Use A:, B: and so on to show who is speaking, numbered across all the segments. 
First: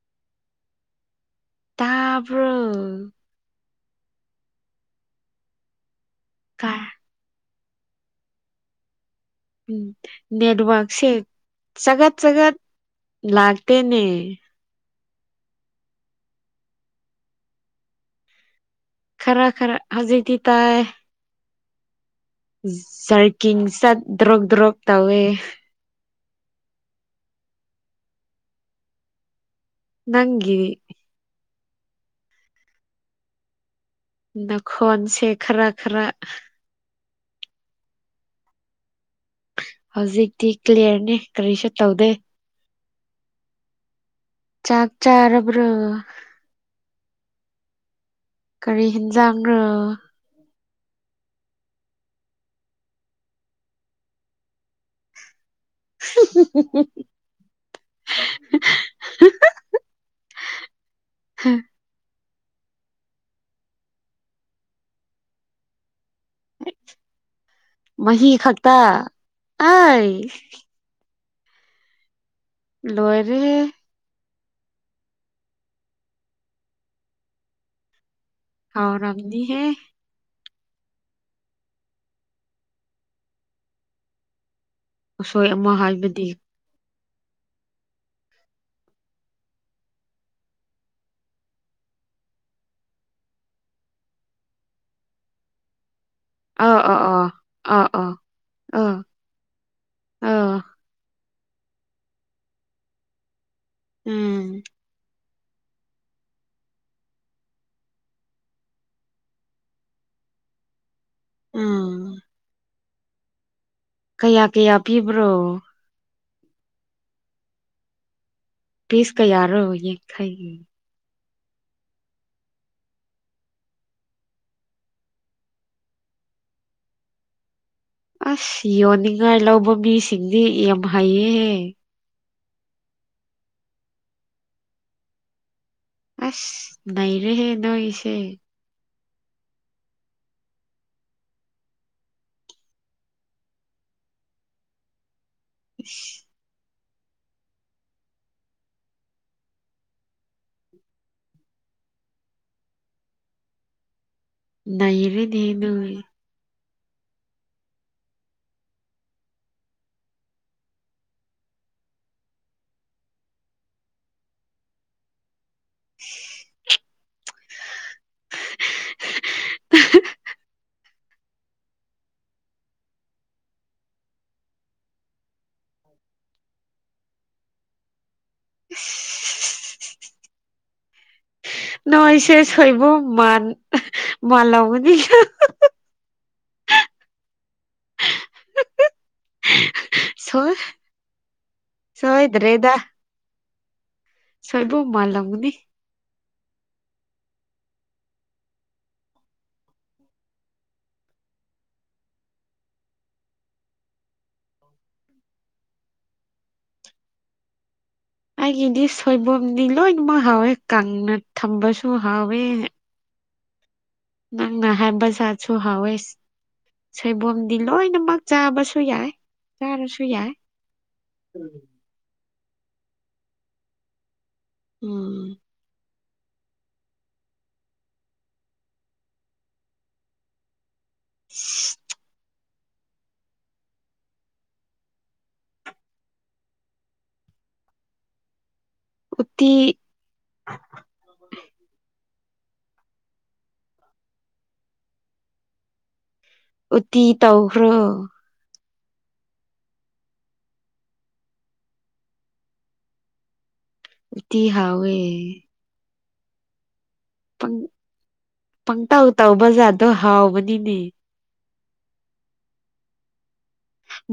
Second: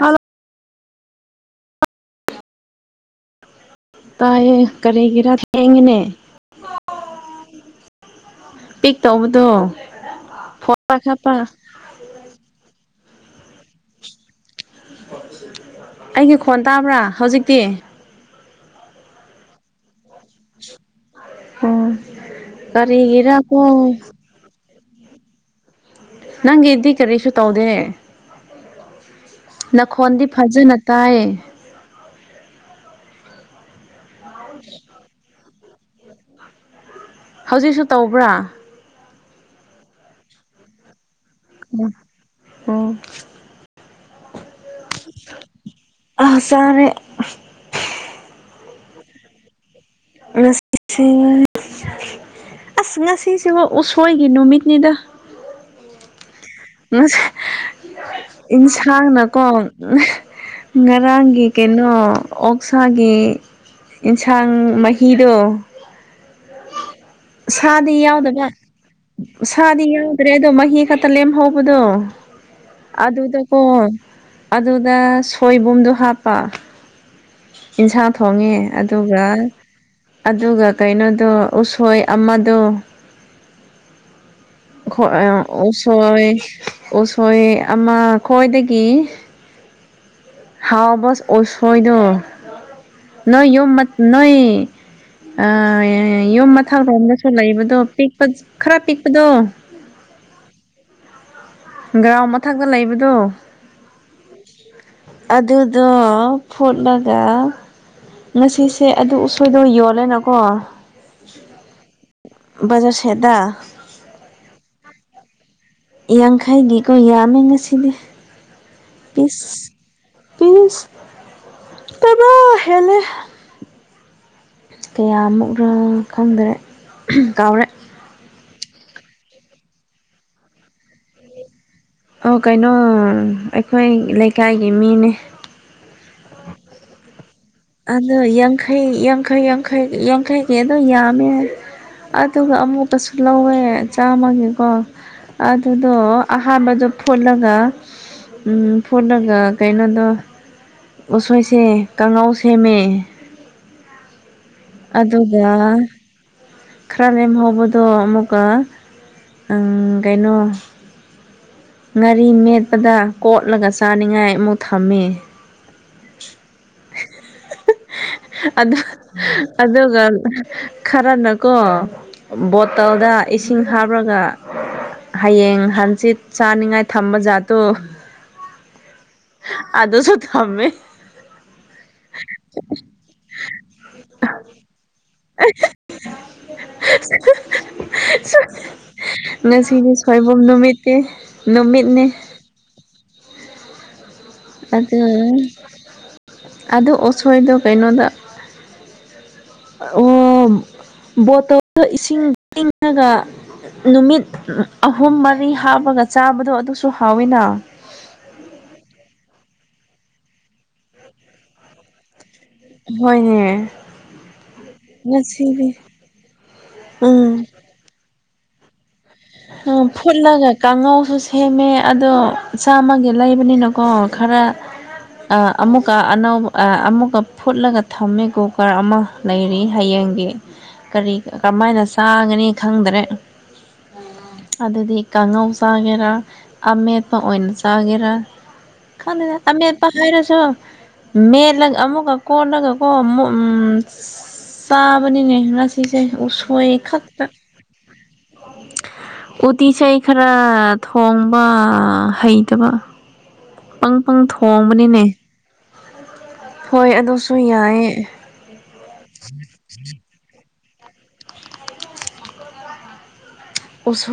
A: hello
B: ꯇꯥꯕ꯭ꯔꯣ
A: ꯇꯥꯏꯌꯦ ꯀꯔꯤꯒꯤꯔ ꯊꯦꯡꯉꯅꯦ
B: ꯀ
A: ꯄꯤꯛ ꯇꯧꯕꯗꯣ
B: ꯎꯝ
A: ꯐꯣꯟ
B: ꯅꯦꯠꯋꯔꯛ ꯁꯦ
A: ꯄꯥꯏꯈꯠꯄ
B: ꯆꯒꯠ ꯆꯒꯠ ꯂꯥꯛꯇꯅꯦ
A: ꯑꯩꯒꯤ ꯈꯣꯟ ꯇꯥꯕ꯭ꯔꯥ ꯍꯧꯖꯤꯛꯇꯤ
B: ꯈꯔ ꯈꯔ ꯍꯧꯖꯤꯗꯤꯤ ꯇꯥꯏ
A: ꯑꯥ
B: ꯖꯔꯀꯤꯡ ꯆꯠ ꯗ꯭ꯔꯣꯛ ꯗ꯭ꯔꯣꯛꯣꯛ ꯇꯧꯋꯦ
A: ꯅꯪꯒꯤꯗꯤ ꯀꯔꯤꯁꯨ ꯇꯧꯗꯦ ꯅꯈꯣꯟꯗꯤ
B: ꯅꯪꯒꯤ
A: ꯐꯖꯅ ꯇꯥꯏꯌꯦ
B: ꯅꯈꯣꯟꯁꯦ ꯈꯔ ꯈꯔ
A: ꯍꯧꯖꯤꯛꯁꯨ ꯇꯧꯕ꯭ꯔꯥ
B: ꯍꯧꯖꯤꯛꯇꯤ ꯀ꯭ꯂꯤꯌꯥꯂꯤꯌꯥꯔꯅꯤ ꯀꯔꯤꯁꯨ ꯇꯧꯗꯦ
A: ꯑꯣ
B: ꯆꯥꯛ ꯆꯥꯔꯕ꯭ꯔꯣ
A: ꯑꯁꯥꯅꯦ
B: ꯀꯔꯤ ꯍꯦꯟꯖꯥꯡꯅꯣ
A: ꯁꯤ ꯑꯁ ꯉꯁꯤꯁꯤꯕꯨ ꯎꯁꯣꯏꯒꯤ ꯅꯨꯃꯤꯠꯅꯤꯗ
B: ꯎ
A: ꯃ ꯌꯦꯟꯁꯥꯡꯅꯀꯣ ꯉꯔꯥꯡꯒꯤ ꯀꯩꯅꯣ ꯑꯣꯛꯁꯥꯒꯤ ꯌꯦꯟꯁꯥꯡ ꯃꯍꯤꯗꯣ ꯁꯥꯗꯤ
B: ꯃꯍꯤ
A: ꯌꯥꯎꯗꯕ
B: ꯈꯛꯇ
A: ꯁꯥꯗꯤ
B: ꯑꯩ
A: ꯌꯥꯎꯗ꯭ꯔꯦ ꯑꯗꯣ ꯃꯍꯤ ꯈꯛꯇ ꯇꯂꯦꯦꯝ ꯍꯧꯕꯗꯣ
B: ꯂꯣꯏꯔꯦꯍꯦ
A: ꯑꯗꯨꯗꯀꯣ ꯑꯗꯨꯗ ꯁꯣꯏꯕꯨꯝꯗꯣ ꯍꯥꯞꯄ ꯌꯦꯟꯁꯥꯡ ꯊꯣꯡꯉꯦ ꯑꯗꯨꯒ
B: ꯍꯥꯎꯔꯝꯅꯤꯍꯦ
A: ꯑꯗꯨꯒ ꯀꯩꯅꯣꯗꯣ ꯎꯁꯣꯏ ꯑꯃꯗꯣ ꯈ
B: ꯎꯁꯣꯏ ꯑꯃ ꯍꯥꯏꯕꯗꯤ
A: ꯑꯣꯁꯣꯏ ꯎꯁꯣꯏ ꯑꯃ ꯈ꯭ꯋꯥꯗꯒꯤ ꯍꯥꯎꯋꯥꯕꯁ ꯑꯣꯁꯣꯏꯗ ꯅꯣꯏ ꯌ ꯅꯣꯏ ꯑ ꯌꯨꯝ
B: ꯑꯥ ꯑꯥ
A: ꯃꯊꯛꯔꯣꯝꯗꯁꯨ
B: ꯑꯥ
A: ꯂꯩꯕꯗꯣ
B: ꯑꯥ ꯑꯥ
A: ꯄꯤꯛꯄ ꯈꯔ
B: ꯑꯥ
A: ꯄꯤꯛꯄꯗꯣ
B: ꯑ
A: ꯒ꯭ꯔꯥꯎ ꯃꯊꯛꯇ ꯂꯩꯕꯗꯣ
B: ꯎꯝ
A: ꯑꯗꯨꯗꯣ ꯐꯨꯠꯂꯒ ꯉꯁꯤꯁꯦ ꯑꯗꯨ ꯎꯁꯣꯏꯗꯧ ꯌꯣꯜꯂꯦꯅꯀꯣ
B: ꯎꯝ
A: ꯖꯔ ꯁꯦꯗꯥ
B: ꯀꯌꯥ ꯀꯌꯥ ꯄꯤꯕ꯭ꯔꯣ
A: ꯌꯥꯡꯈꯩꯒꯤꯀꯣ ꯌꯥꯝꯃꯦ ꯉꯁꯤꯗꯤ
B: ꯄꯤꯁ ꯀꯌꯥꯔꯣ ꯌꯦꯡꯈꯩ
A: ꯇꯕꯥ ꯍꯦꯟꯅ ꯀꯌꯥꯃꯨꯛꯔ ꯈꯪꯗꯔꯦ ꯀꯥꯎꯔꯦ
B: ꯑꯁ ꯌꯣꯟꯅꯤꯡꯉꯥꯏ ꯂꯧꯕ ꯃꯤꯁꯤꯡꯗꯤ ꯌꯥꯝ ꯍꯩꯌꯦꯍꯦ
A: ꯑꯣ ꯀꯩꯅꯣ ꯑꯩꯈꯣꯏ ꯂꯩꯀꯥꯏꯒꯤ ꯃꯤꯅꯦ
B: ꯑꯁ ꯏꯔ
A: ꯑꯗꯣ ꯌꯥꯡꯈꯩ ꯌꯥꯡꯈꯩ ꯌꯥꯡꯈꯩ ꯌꯥꯡꯈꯩ ꯀ ꯑꯗꯨꯣ ꯌꯥꯝꯃꯦ ꯑꯗꯨꯒ ꯑꯃꯨꯀꯁꯨ ꯂꯧꯋꯦ ꯆꯥꯝꯃꯒꯤꯀꯣ ꯑꯗꯨꯗꯣ
B: ꯑꯁ
A: ꯑꯍꯥꯟꯕꯗ ꯐꯣꯠꯂꯒ ꯐꯣꯠꯂꯒ ꯀꯩꯅꯣꯗꯣ ꯎꯁꯣꯏꯁꯦ ꯀꯥꯡꯉꯥꯎ ꯁꯦꯝꯃꯦ
B: ꯅꯩꯔꯦꯅꯦ
A: ꯑꯗꯨꯒ
B: ꯅꯣꯏ
A: ꯈꯔ ꯂꯦꯝꯍꯧꯕꯗꯣ ꯑꯃꯨꯛꯀ ꯀꯩꯅꯣ ꯉꯥꯔꯤ ꯃꯦꯠꯄꯗ ꯀꯣꯠꯂꯒ ꯆꯥꯅꯤꯡꯉꯥꯏ ꯑꯃꯨꯛ ꯊꯝꯃꯤ
B: [unintelligible]
A: ꯑ ꯑꯗꯨꯒ ꯈꯔꯅꯀꯣ ꯕꯣꯇꯜꯗ ꯏꯁꯤꯡ ꯍꯥꯞꯂꯒ ꯍꯌꯦꯡ ꯍꯪꯆꯤꯠ ꯆꯥꯅꯤꯡꯉꯥꯏ ꯊꯝꯕ ꯖꯥꯠꯇꯨ
B: ꯑꯁ
A: ꯑꯗꯣꯁꯨ ꯊꯝꯃꯦ
B: ꯅꯣꯏꯁꯦꯁ ꯍꯣꯏꯕꯣ ꯃꯥꯥꯟ ꯃꯥꯂ ꯃꯅꯤ
A: ꯅꯁꯤꯗꯤ ꯁꯣꯏꯕ
B: ꯁꯣꯏ
A: ꯅꯨꯃꯤꯠꯇꯩ ꯅꯨꯃꯤꯠꯅꯦ
B: ꯁꯣꯏꯗ꯭ꯔꯦꯗ ꯁꯣꯏꯕꯨꯝ
A: ꯑꯗ
B: ꯃꯥꯜꯂꯝꯒꯅꯤ
A: ꯑꯗ ꯑꯁꯣꯏꯗ ꯀꯥꯏꯩꯅꯣꯗ ꯕꯣꯇꯜꯗ ꯏꯁꯤꯡ ꯏꯪꯉꯒ ꯅꯨꯃꯤꯠ ꯑꯍꯨꯝ ꯃꯔꯤ ꯍꯥꯞꯄꯒ ꯆꯥꯕꯗꯣ ꯑꯗꯨꯁꯨ ꯍꯥꯎꯋꯤꯅ
B: ꯑꯩꯒꯤꯗꯤ ꯁꯣꯏꯕꯨꯝꯅꯤ ꯂꯣꯏꯅꯃꯛ ꯍꯥꯎꯋꯦ ꯀꯪꯅ ꯊꯝꯕꯁꯨ ꯍꯥꯎꯋꯦ
A: ꯍꯅꯦ
B: ꯅꯪꯅ ꯍꯥꯏ ꯕꯖꯥꯔꯠꯁꯨ ꯍꯥꯎꯋꯦ ꯁꯣꯏꯕꯝꯗꯤ ꯂꯣꯏꯅꯃꯛ ꯆꯥꯕꯁꯨ ꯌꯥꯏ
A: ꯎ
B: ꯆꯥꯔꯁꯨ ꯌꯥꯏ
A: ꯐꯨꯠꯂꯒ ꯀꯥꯡꯉꯧꯁꯨ ꯁꯦꯝꯃꯦ ꯑꯗꯣ ꯆꯥꯝꯃꯒꯤ ꯂꯩꯕꯅꯤꯅꯀꯣ ꯈꯔ
B: ꯎꯝ
A: ꯑꯃꯨꯛ ꯀꯨꯀ ꯑꯅꯧꯕ ꯑꯃꯨꯛꯀ ꯐꯨꯠꯂꯒ ꯊꯝꯃꯤ ꯀꯨꯀꯔ ꯑꯃ ꯂꯩꯔꯤ ꯍꯌꯦꯡꯒꯤ ꯀꯔꯤ ꯀꯃꯥꯏꯅ ꯆꯥꯒꯅꯤ ꯈꯪꯗ꯭ꯔꯦ ꯑꯗꯨꯗꯤ ꯀꯥꯡꯉꯧ ꯆꯥꯒꯦꯔꯥ ꯑꯃꯦꯠꯄ ꯑꯣꯏꯅ ꯆꯥꯒꯦꯔꯥ ꯈꯂꯗ
B: ꯎꯇꯤ
A: ꯑꯃꯠ ꯄ ꯍꯥꯏꯔꯁꯨꯣ ꯃꯦꯂ ꯑꯃꯨꯛꯀ ꯀꯣꯟꯅꯒꯀꯣ ꯆꯥꯕꯅꯤꯅꯦ ꯉꯁꯤꯁꯦ ꯎꯁꯣꯏ
B: ꯎꯇꯤ
A: ꯈꯥꯛꯇ
B: ꯇꯧꯈ꯭ꯔꯣ
A: ꯎꯇꯤꯤꯁ ꯈꯔ ꯊꯣꯡꯕ ꯍꯩꯇꯕ ꯄꯪ ꯄꯪ
B: ꯎꯇꯤ ꯍꯥꯎꯋꯦ
A: ꯊꯣꯡꯕꯅꯤꯅꯦ ꯍꯣꯏ ꯑꯗꯨꯁꯨ
B: ꯄ
A: ꯌꯥꯏꯌꯦ
B: ꯄꯪꯇꯥꯎ ꯇꯥꯎ ꯕ ꯖꯥꯔꯗꯣ ꯍꯥꯎꯕꯅꯤꯅꯦ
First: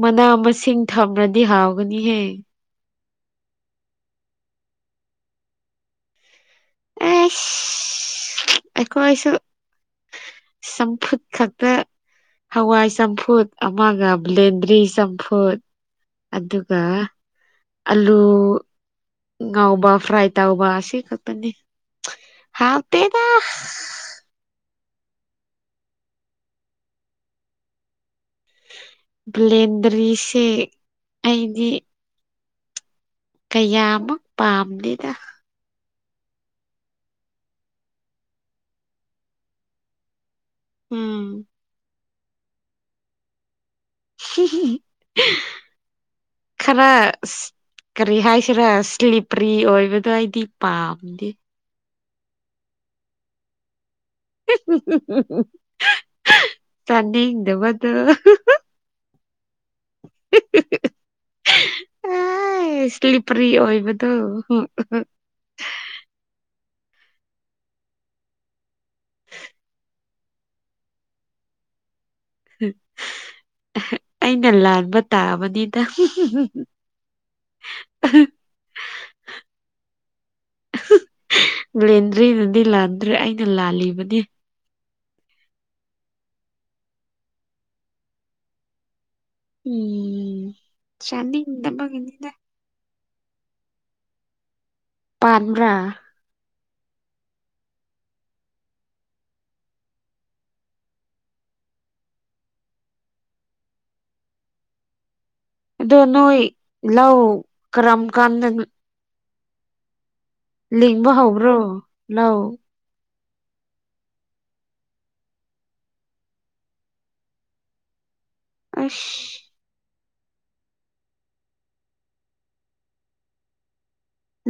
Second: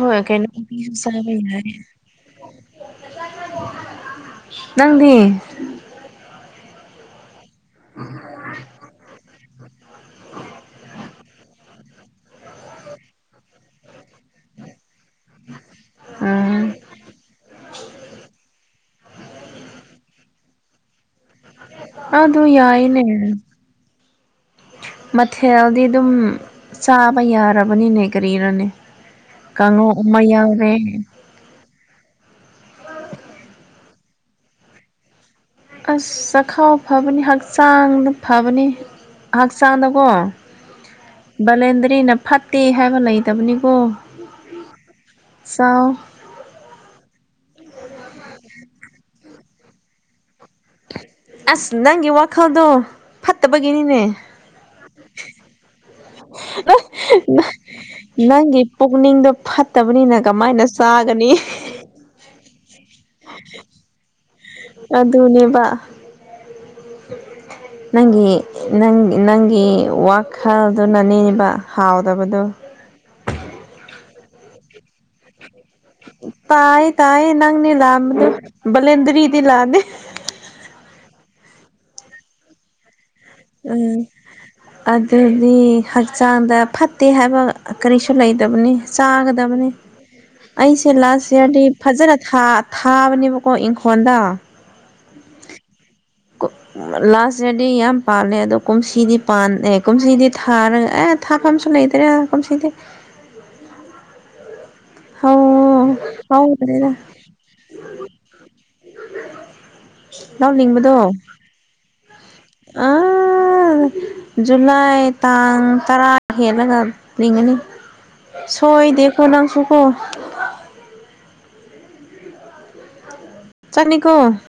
B: ꯃꯅꯥ ꯃꯁꯤꯡ
A: ꯀꯩꯅꯩꯅꯣꯁꯨꯁ
B: ꯊꯝꯔꯗꯤ
A: ꯌꯥ
B: ꯍꯥꯎꯒꯅꯤꯍꯦ
A: ꯅꯪꯗꯤ
B: ꯑꯩꯈꯣꯏꯁꯨ ꯁꯄꯠꯛꯇ ꯍꯋꯥꯏ ꯆꯝꯐꯨꯠ ꯑꯃꯒ ꯕ꯭ꯂꯦꯟꯗ꯭ꯔꯤ ꯆꯝꯐꯨꯠ
A: ꯎꯝ
B: ꯑꯗꯨꯒ ꯑꯂꯨ ꯉꯎꯕ ꯐ꯭ꯔꯥꯏ ꯇꯎꯕ ꯁꯤꯈ ꯇꯅꯤ
A: ꯑ ꯑꯗꯨ ꯌꯥꯏꯅꯦ ꯃꯊꯦꯜꯗꯤ ꯑꯗꯨꯝ ꯆꯥꯕ ꯌꯥꯔꯕꯅꯤꯅꯦ ꯀꯔꯤꯔꯥꯅꯤ ꯀꯥꯉꯧ ꯑꯃ
B: ꯕ꯭ꯂꯦꯟꯗꯔꯤꯁꯦ
A: ꯌꯥꯎꯔ‌ꯦ
B: ꯀꯌꯥꯃ ꯄꯥꯝꯂꯤꯅ
A: ꯑꯥꯁ ꯆꯈꯥꯎ ꯐꯕꯅꯤ ꯍꯛꯆꯥꯡꯗ ꯐꯕꯅꯤ ꯍꯛꯆꯥꯡꯗꯀꯣ
B: ꯎꯝ
A: ꯕꯥꯂꯦꯟꯗꯔꯤꯅ ꯐꯠꯇꯦ ꯍꯥꯏꯕ ꯂꯩꯇꯕꯅꯤ ꯆꯥꯎ
B: ꯈꯔ ꯀꯔꯤ ꯍꯥꯏꯁꯤꯔ ꯁ꯭ꯂꯤꯞꯄ꯭ꯔꯤ ꯑꯣꯏꯕꯗꯣ ꯑꯩꯗꯤ ꯄꯥꯝ
A: ꯑꯥꯁ ꯅꯪꯒꯤ ꯋꯥꯈꯜꯗꯣ ꯐꯠꯇꯕꯒꯤꯅꯤꯅꯦ
B: ꯁꯥꯗꯤ ꯗꯤꯕꯗ
A: ꯅꯪꯒꯤ ꯄꯨꯛꯅꯤꯡꯗꯣ ꯐꯥꯠꯇꯕꯅꯤꯅ ꯀꯃꯥꯏꯅ ꯆꯥꯒꯅꯤ
B: ꯁ꯭ꯂꯤꯞꯄ꯭ꯔꯤ ꯑꯣꯏꯕꯗꯣ
A: ꯑꯗꯨꯅꯦꯕ ꯅꯪꯒꯤ ꯅꯪꯒꯤ ꯋꯥꯈꯜꯗꯨꯅꯅꯦꯕ ꯍꯥꯎ ꯇꯕꯥꯗ‌ꯣ
B: ꯑꯩꯅ ꯂꯥꯟꯕ ꯇꯥꯕꯗꯤ
A: ꯇꯥꯌꯦ ꯇꯥꯌꯦ ꯅꯪꯅꯤ ꯂꯥꯟꯕꯗ‌ꯣ ꯂꯦꯟꯗꯔꯤꯗꯤ ꯂꯥꯅꯦ [unintelligible]
B: ꯂꯦꯟꯗ꯭ꯔꯤꯅꯗꯤ ꯂꯥꯟꯗ꯭ꯔꯔꯤ ꯑꯩꯅ
A: ꯎꯝ
B: ꯂꯥꯜꯂꯤꯕꯅꯦ
A: ꯑꯗꯨꯗꯤ ꯍꯛꯆꯥꯡꯗ ꯐꯠꯇꯦ ꯍꯥꯏꯕ ꯀꯔꯤꯁꯨ ꯂꯩꯗꯕꯅꯤ ꯆꯥꯒꯗꯕꯅꯤ
B: ꯎꯝ
A: ꯑꯩꯁꯦ ꯂꯥꯁ ꯏꯌꯥꯔꯗꯤ ꯐꯖꯅ
B: ꯆꯥꯅꯤꯡꯗꯕꯒꯤꯅꯤꯗ
A: ꯊꯥꯕ ꯇꯅꯦꯕꯀꯣ ꯏꯪꯈꯣꯜꯗ
B: ꯄꯥꯟꯕ꯭ꯔꯥ
A: ꯂꯥꯁꯇꯗꯤ ꯌꯥꯝ ꯄꯥꯜꯂꯦ ꯑꯗꯣ ꯀꯨꯝꯁꯤꯗꯤ ꯀꯨꯝꯁꯤꯗꯤ ꯊꯥꯔꯒ ꯑꯦ ꯊꯥ ꯐꯝꯁꯨ ꯂꯩꯇꯔꯦ ꯀꯁꯤ
B: ꯑꯗꯣ ꯅꯣꯏ
A: ꯍꯧꯗ꯭ꯔꯦꯗ
B: ꯂ ꯀꯔꯝ ꯀꯥꯟꯗ
A: ꯂꯥꯎꯅꯤꯡꯕꯗꯣ
B: ꯂꯤꯡꯕ ꯍꯧꯕ꯭ꯔꯣ ꯂꯧ
A: ꯑꯥ ꯖꯨꯂꯥꯏ ꯇꯥꯡ ꯇꯔꯥ ꯍꯦꯜꯂꯒ ꯂꯤꯡꯒꯅꯤ ꯁꯣꯏ ꯗꯦꯀꯣ
B: ꯑꯁ
A: ꯅꯪꯁꯨꯣꯛꯀꯣ ꯆꯅꯤ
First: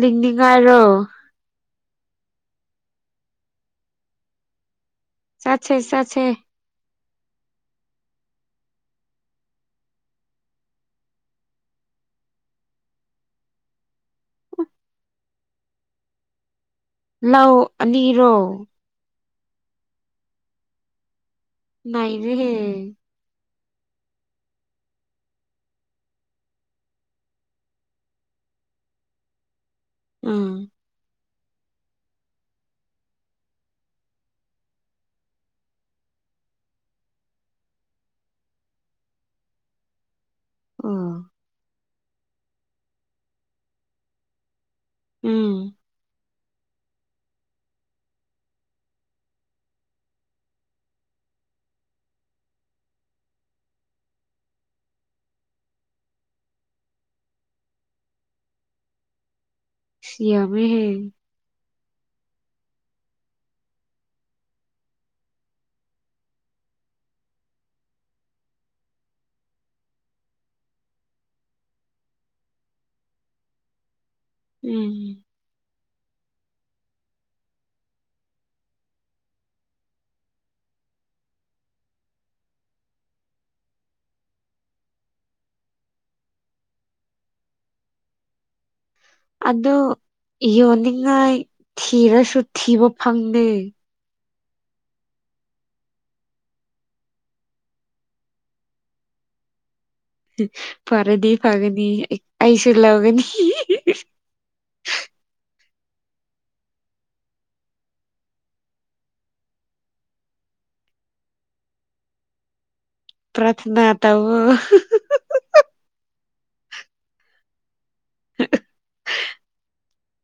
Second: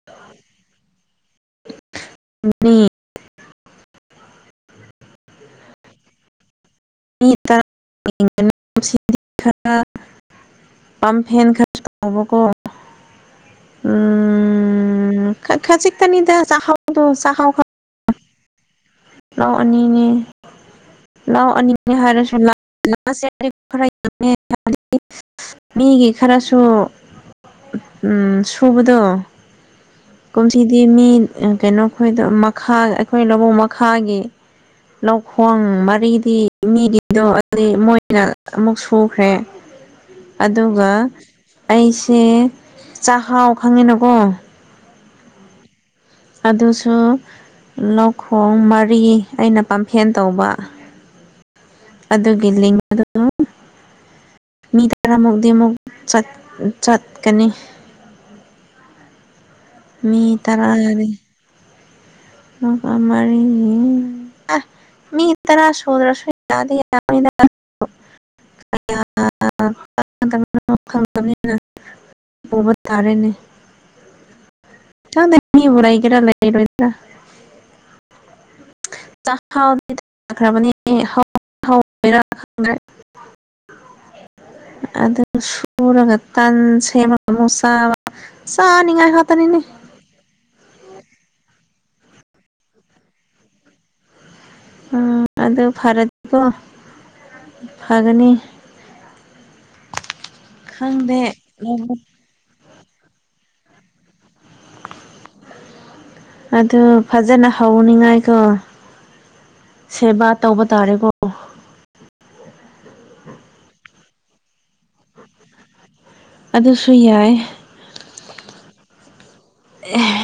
B: ꯂꯤꯡꯗꯤꯉꯥꯏꯔꯣ
A: ꯑꯅꯤ
B: ꯁꯥꯦ ꯁꯥꯦ
A: ꯃꯤ ꯇ ꯁꯤꯥ ꯄꯝꯐꯦꯟ ꯈꯥꯕꯀꯣ ꯎꯝ ꯈꯁꯤ ꯇꯅꯤꯗ ꯆ
B: ꯂꯧꯥꯎ ꯑꯅꯤꯔꯣ
A: ꯂꯥꯎ ꯑꯅꯤꯅꯦ ꯂꯥꯎ ꯑꯅꯤꯅꯦ ꯍꯥꯏꯔꯁꯨ
B: ꯅꯩꯔꯦꯍꯦ
A: ꯄꯔ ꯃꯤꯒꯤ ꯈꯔꯁꯨ ꯁꯨꯕꯗꯣ
B: ꯎꯝ
A: ꯀꯨꯝꯁꯤꯗꯤ ꯃꯤ ꯀꯩꯅꯣ ꯑꯩꯈꯣꯏꯗ ꯃꯈꯥ ꯑꯩꯈꯣꯏ ꯂꯧꯕꯨꯛ ꯃꯈꯥꯒꯤ ꯂꯧꯈꯣꯡ ꯃꯔꯤꯗꯤ ꯃꯤꯒꯤꯗꯣ ꯑꯗꯨ ꯃꯣꯏꯅ ꯑꯃꯨꯛ ꯁꯨꯈ꯭ꯔꯦ ꯑꯗꯨꯒ
B: ꯑꯣ
A: ꯑꯩꯁꯦ ꯆꯥꯛꯍꯥꯎ ꯈꯪꯉꯤꯅꯀꯣ
B: ꯎꯝ
A: ꯑꯗꯨꯁꯨ ꯂꯧꯈꯣꯡ ꯃꯔꯤ ꯑꯩꯅ ꯄꯥꯝꯐꯦꯟ ꯇꯧꯕ ꯑꯗꯨꯒꯤ ꯂꯤꯡꯑꯗꯨ ꯃꯤ ꯇꯔꯥꯃꯨꯛꯇꯤ ꯑꯃꯨꯛ ꯆꯠ ꯆꯠꯀꯅꯤ ꯃꯤ ꯇꯔꯥ ꯔꯤ
B: ꯌꯥꯝꯃꯦꯍꯦ
A: ꯃ ꯃꯔꯤ [unintelligible] ꯃꯤ ꯇꯔꯥ ꯁꯨꯗ꯭ꯔꯁꯨ ꯌꯥꯗꯤ ꯌꯥꯅꯤꯗ [unintelligible] ꯄꯨꯕ ꯇꯥꯔꯦꯅꯦ
B: ꯎꯝ
A: ꯆꯗ ꯏꯌꯨ ꯔꯩꯒꯦꯔ ꯂꯩꯔꯣꯏꯔ ꯆꯥ ꯈ [unintelligible] ꯪ [unintelligible] ꯗ꯭ꯔꯦ ꯑꯗ ꯁꯨꯔꯒ ꯇꯟꯁꯦꯃ ꯃꯨꯛ ꯆꯥꯕ ꯆꯥ ꯅꯤ ꯉꯥꯏꯍ ꯇꯅꯤꯅꯦ
B: ꯑꯗꯣ ꯌꯣꯟꯅꯤꯡꯉꯥꯏ ꯊꯤꯔꯁꯨ ꯊꯤꯕ ꯐꯪꯗꯦ
A: ꯎꯝ ꯑꯗꯨ ꯐꯔꯠꯇꯤꯀꯣ ꯐꯒꯅꯤ ꯈꯪꯗꯦ
B: ꯐꯔꯗꯤ ꯐꯒꯅꯤ
A: ꯂꯧꯕꯨꯛ
B: ꯑꯩꯁꯨ ꯂꯧꯒꯅꯤ ꯍꯤ ꯍꯤ ꯍꯤ ꯍꯤ
A: ꯑꯗꯨ ꯐꯖꯅ ꯍꯧꯅꯤꯡꯉꯥꯏꯀꯣ ꯁꯦꯕꯥ ꯇꯧꯕ ꯇꯥꯔꯦꯒꯣ
B: ꯄ꯭ꯔꯊꯅꯥ ꯇꯧꯑꯣ
A: ꯑꯗꯨꯁꯨ ꯌꯥꯏ
B: [inaudible]
A: ꯑꯦ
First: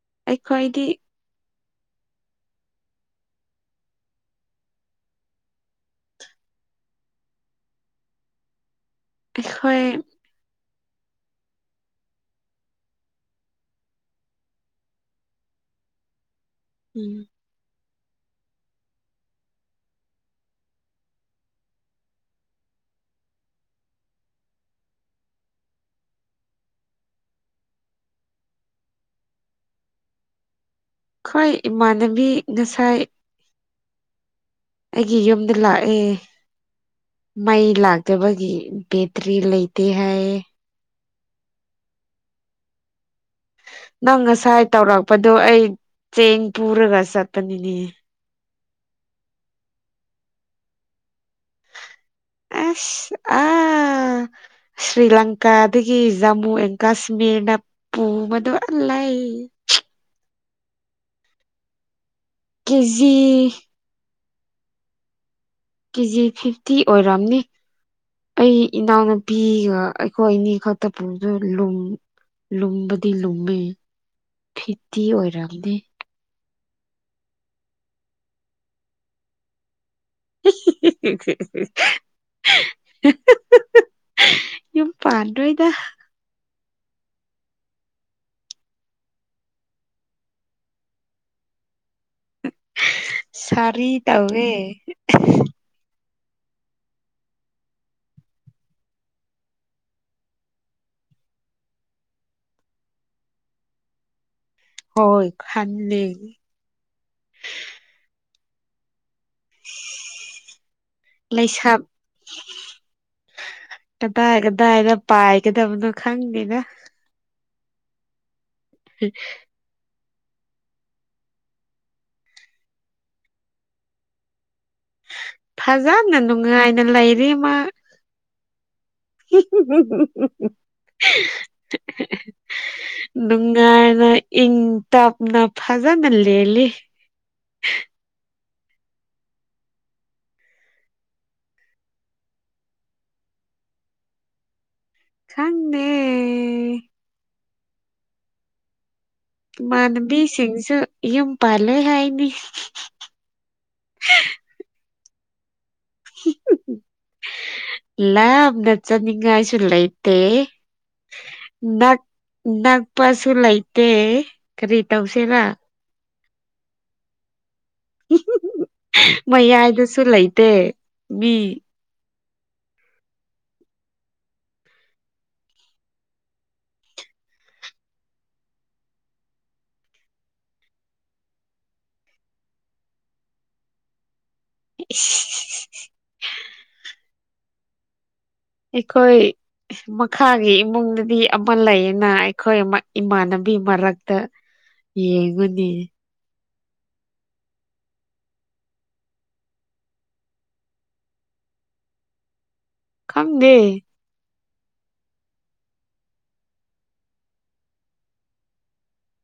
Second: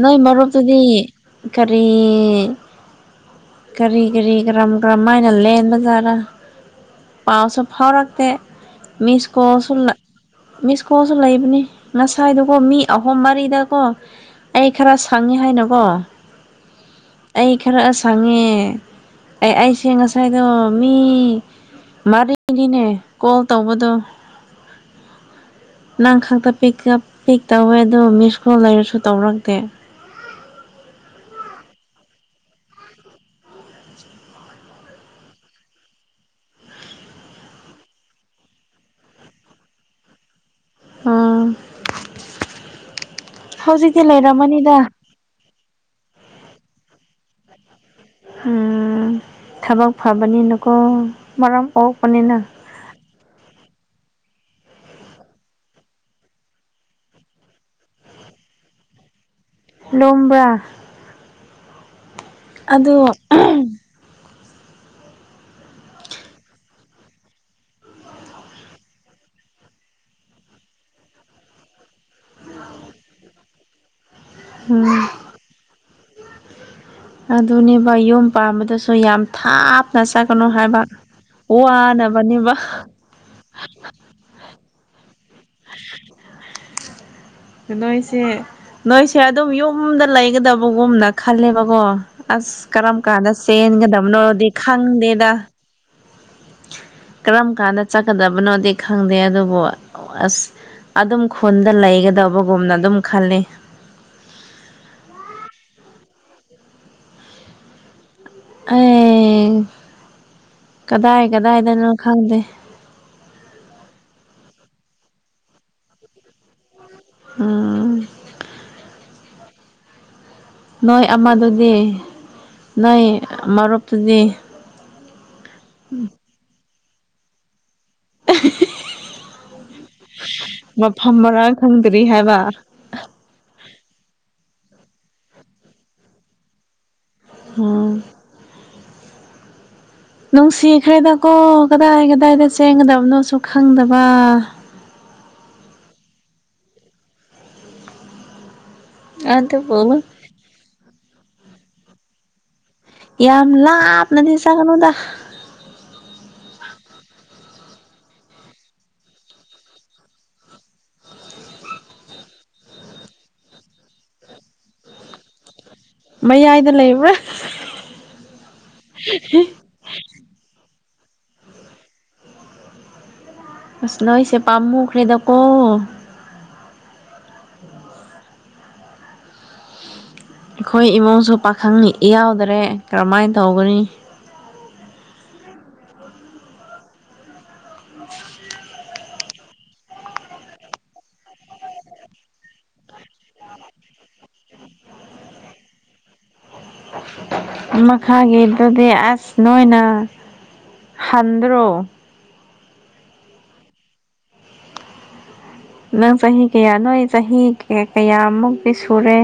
A: ꯅꯣꯏ ꯃꯔꯨꯞꯇꯨꯗꯤ
B: ꯑꯩꯈꯣꯏꯗꯤ
A: ꯀꯔꯤ ꯀꯔꯤ ꯀꯔꯤ ꯀ꯭ꯔꯝ ꯀ꯭ꯔꯝ ꯃꯥꯏꯅ ꯂꯦꯟꯕ ꯖꯥꯔꯥ ꯄꯥꯎꯁꯨ ꯐꯥꯎꯔꯛꯇꯦ ꯃꯤꯁ ꯀꯣꯜ ꯁꯨ
B: ꯑꯩꯈꯣꯏ
A: ꯂꯥ ꯃꯤꯁ ꯀꯣꯜꯁꯨ ꯂꯩꯕꯅꯤ ꯉꯁꯥꯏꯗꯨꯀꯣ ꯃꯤ ꯑꯍꯨꯝ ꯃꯔꯤꯗꯀꯣ ꯑꯩ ꯈꯔ ꯁꯪꯉꯦ ꯍꯥꯏꯅꯀꯣ
B: ꯎꯝ
A: ꯑꯩ ꯈꯔ ꯁꯪꯉꯦ ꯑꯩ ꯑꯩꯁꯦ ꯉꯁꯥꯏꯗꯣ ꯃꯤ ꯃꯥꯗꯤ ꯗꯤꯅꯦ ꯀꯣꯜ ꯇꯧꯕꯗꯣ ꯅꯪ ꯈꯛꯇ ꯄꯤꯛꯎꯞ ꯄꯤꯛ ꯇꯧꯋꯦ ꯑꯗꯣ ꯃꯤꯁ ꯀꯣꯜ ꯂꯩꯔꯁꯨ ꯇꯧꯔ ꯇꯦ
B: ꯈꯣꯏ ꯏꯃꯥꯟꯅꯕꯤ ꯉꯁꯥꯏ ꯑꯩꯒꯤ ꯌꯨꯝꯗ ꯂꯥꯛꯑꯦ ꯃꯩ ꯂꯥꯛꯇꯕꯒꯤ ꯕꯦꯇ꯭ꯔꯤ ꯂꯩꯇꯦ ꯍꯥꯏꯌꯦ
A: ꯑꯣꯥ
B: ꯅꯪ ꯉꯁꯥꯏ ꯇꯧꯔꯛꯄꯗꯣ ꯑꯩ ꯆꯦꯡ ꯄꯨꯔꯒ ꯆꯠꯄꯅꯤꯅꯦ
A: ꯎꯝ ꯊꯕꯛ ꯐꯕꯅꯤꯅꯀꯣ ꯃꯔꯝ ꯑꯣꯛꯄꯅꯤꯅ
B: ꯑꯁ ꯑ ꯁ꯭ꯔꯤ ꯂꯪꯀꯥꯗꯒꯤ ꯖꯃꯨ ꯑꯦꯟ ꯀꯥꯁꯃꯤꯔꯗ ꯄꯨꯕ ꯃꯗꯣ ꯂꯩ
A: ꯂꯨꯝꯕ꯭ꯔꯥ ꯑꯗꯣ
B: ꯀꯦꯖꯤ
A: ꯑꯍꯝ
B: ꯀꯦꯖꯤ ꯐꯤꯞꯇꯤ ꯑꯣꯏꯔꯝꯅꯤ ꯑꯩ ꯏꯅꯥꯎꯅꯨꯄꯤꯒ ꯑꯩꯈꯣꯏ ꯑꯅꯤ ꯈꯛꯇ ꯄꯨꯗꯨ ꯂꯨꯝ ꯂꯨꯝꯕꯗꯤ ꯂꯨꯝꯃꯤ
A: ꯎꯝ
B: ꯐꯤꯇꯤ ꯑꯣꯏꯔꯝꯅꯤ
A: ꯑꯗꯨꯅꯦꯕ ꯌꯨꯝ ꯄꯥꯟꯕꯝꯕꯗꯁꯨ ꯌꯥꯝ ꯊꯥꯞ ꯅ ꯆꯠꯀꯅꯨ ꯍꯥꯏꯕ ꯋꯥꯅꯕꯅꯦꯕ [unintelligible]
B: ꯄꯥꯗꯣꯏꯗ
A: ꯎ ꯅꯣꯏꯁꯦ ꯅꯣꯏꯁꯦ ꯑꯗꯨꯝ ꯌꯨꯝꯗ ꯂꯩꯒꯗꯕꯒꯨꯝꯅ ꯈꯜꯂꯦꯕꯀꯣ ꯑꯁ ꯀꯔꯝ ꯀꯥꯟꯗ
B: ꯁꯥꯔꯤ
A: ꯆꯦꯟꯒꯗꯕꯅꯣꯗꯤ
B: ꯇꯧꯋꯦ
A: ꯈꯪꯗꯦꯗ ꯀꯔꯝ ꯀꯥꯟꯗ ꯆꯠꯀꯗꯕꯅꯣꯗꯤ ꯈꯪꯗꯦ ꯑꯗꯨꯕꯨ ꯑꯁ ꯑꯗꯨꯝ ꯈꯨꯟꯗ ꯂꯩꯒꯗꯕꯒꯨꯝꯅ ꯑꯗꯨꯝ ꯈꯜꯂꯤ
B: ꯍꯣꯏ ꯈꯥꯟꯂꯤ
A: ꯑꯦ ꯀꯗꯥꯏ
B: ꯂꯩꯁꯥꯞ
A: ꯀꯗꯥꯏꯗꯅꯣ ꯈꯪꯗꯦ
B: ꯀꯗꯥꯏ ꯀꯗꯥꯏꯗ ꯄꯥꯏꯒꯗꯕꯅꯣ ꯈꯪꯗꯦꯅ
A: ꯎ
B: [unintelligible]
A: ꯅꯣꯏ ꯑꯃꯗꯨꯗꯤ ꯅꯣꯏ ꯃꯔꯨꯞꯇꯨꯗꯤ
B: ꯐꯖꯅ ꯅꯨꯡꯉꯥꯏꯅ ꯂꯩꯔꯤꯃ
A: ꯃꯐꯝ ꯃꯔꯥꯡ ꯈꯪꯗ꯭ꯔꯤ ꯍꯥꯏꯕ
B: ꯅꯨꯡꯉꯥꯏꯅ ꯏꯪ ꯇꯞꯅ ꯐꯖꯅ ꯂꯩꯜꯂꯤ
A: ꯍ ꯅꯨꯡꯁꯤꯈ꯭ꯔꯦꯗꯀꯣ ꯀꯗꯥꯏ ꯀꯗꯥꯏꯗ ꯆꯦꯟꯒꯗꯕꯅꯣꯁꯨ ꯈꯪꯗꯕ
B: ꯆꯗꯦ
A: ꯑꯗꯨꯕꯨ
B: ꯃꯥꯟꯕꯤꯁꯤꯡꯁꯨ ꯌꯨꯝ ꯄꯥꯜꯂꯦ ꯍꯥꯏꯅꯤ
A: ꯌꯥꯝ ꯂꯥꯛꯞꯅꯗꯤꯁꯒꯅꯗ
B: ꯏꯅ ꯆ ꯅꯤꯡꯉ ꯀꯥꯏꯁꯨꯂ ꯏꯠꯇꯦ ꯗꯠ ꯅꯪ ꯄꯁꯨ ꯂꯩꯥꯏꯇ ꯈꯔꯤ ꯇꯧꯁꯦꯅ
A: ꯃꯩ ꯍꯥꯏꯗꯂ ꯏꯕ꯭ꯔꯥ
B: ꯃꯌꯥꯏꯗꯁꯨ ꯂꯩꯇꯦ ꯃꯤ
A: ꯁꯅꯣꯏꯁꯦ ꯄꯥꯃꯨꯈꯂꯗꯀꯣ ꯑꯩꯈꯣꯏ ꯏꯃꯨꯡꯁꯨ ꯄꯥꯈꯪꯅꯤ ꯏ ꯌꯥꯎꯗꯔꯦ ꯀꯔꯝꯍꯥꯏꯅ ꯇꯧꯒꯅꯤ
B: ꯎ ꯑꯩꯈꯣꯏ ꯃꯈꯥꯒꯤ ꯏꯃꯨꯡꯗꯗꯤ ꯑꯃ ꯂꯩꯌꯦꯅ ꯑꯩꯈꯣꯏ ꯏꯃꯥꯟꯅꯅꯕ ꯑꯗꯨ ꯃꯔꯛꯇ ꯌꯦꯡꯉꯨꯅꯤ
A: ꯃꯈꯈꯥꯒꯤꯦ ꯇꯗꯤ ꯑꯁꯅꯣꯏꯅ ꯍꯟꯗ꯭ꯔ
B: ꯈꯪꯗꯦ
A: ꯅꯪ ꯆꯍꯤ ꯀꯌꯥ ꯅꯣꯏ ꯆꯍꯤ ꯀꯌꯥꯃꯨꯛꯇꯤ ꯁꯨꯔꯦ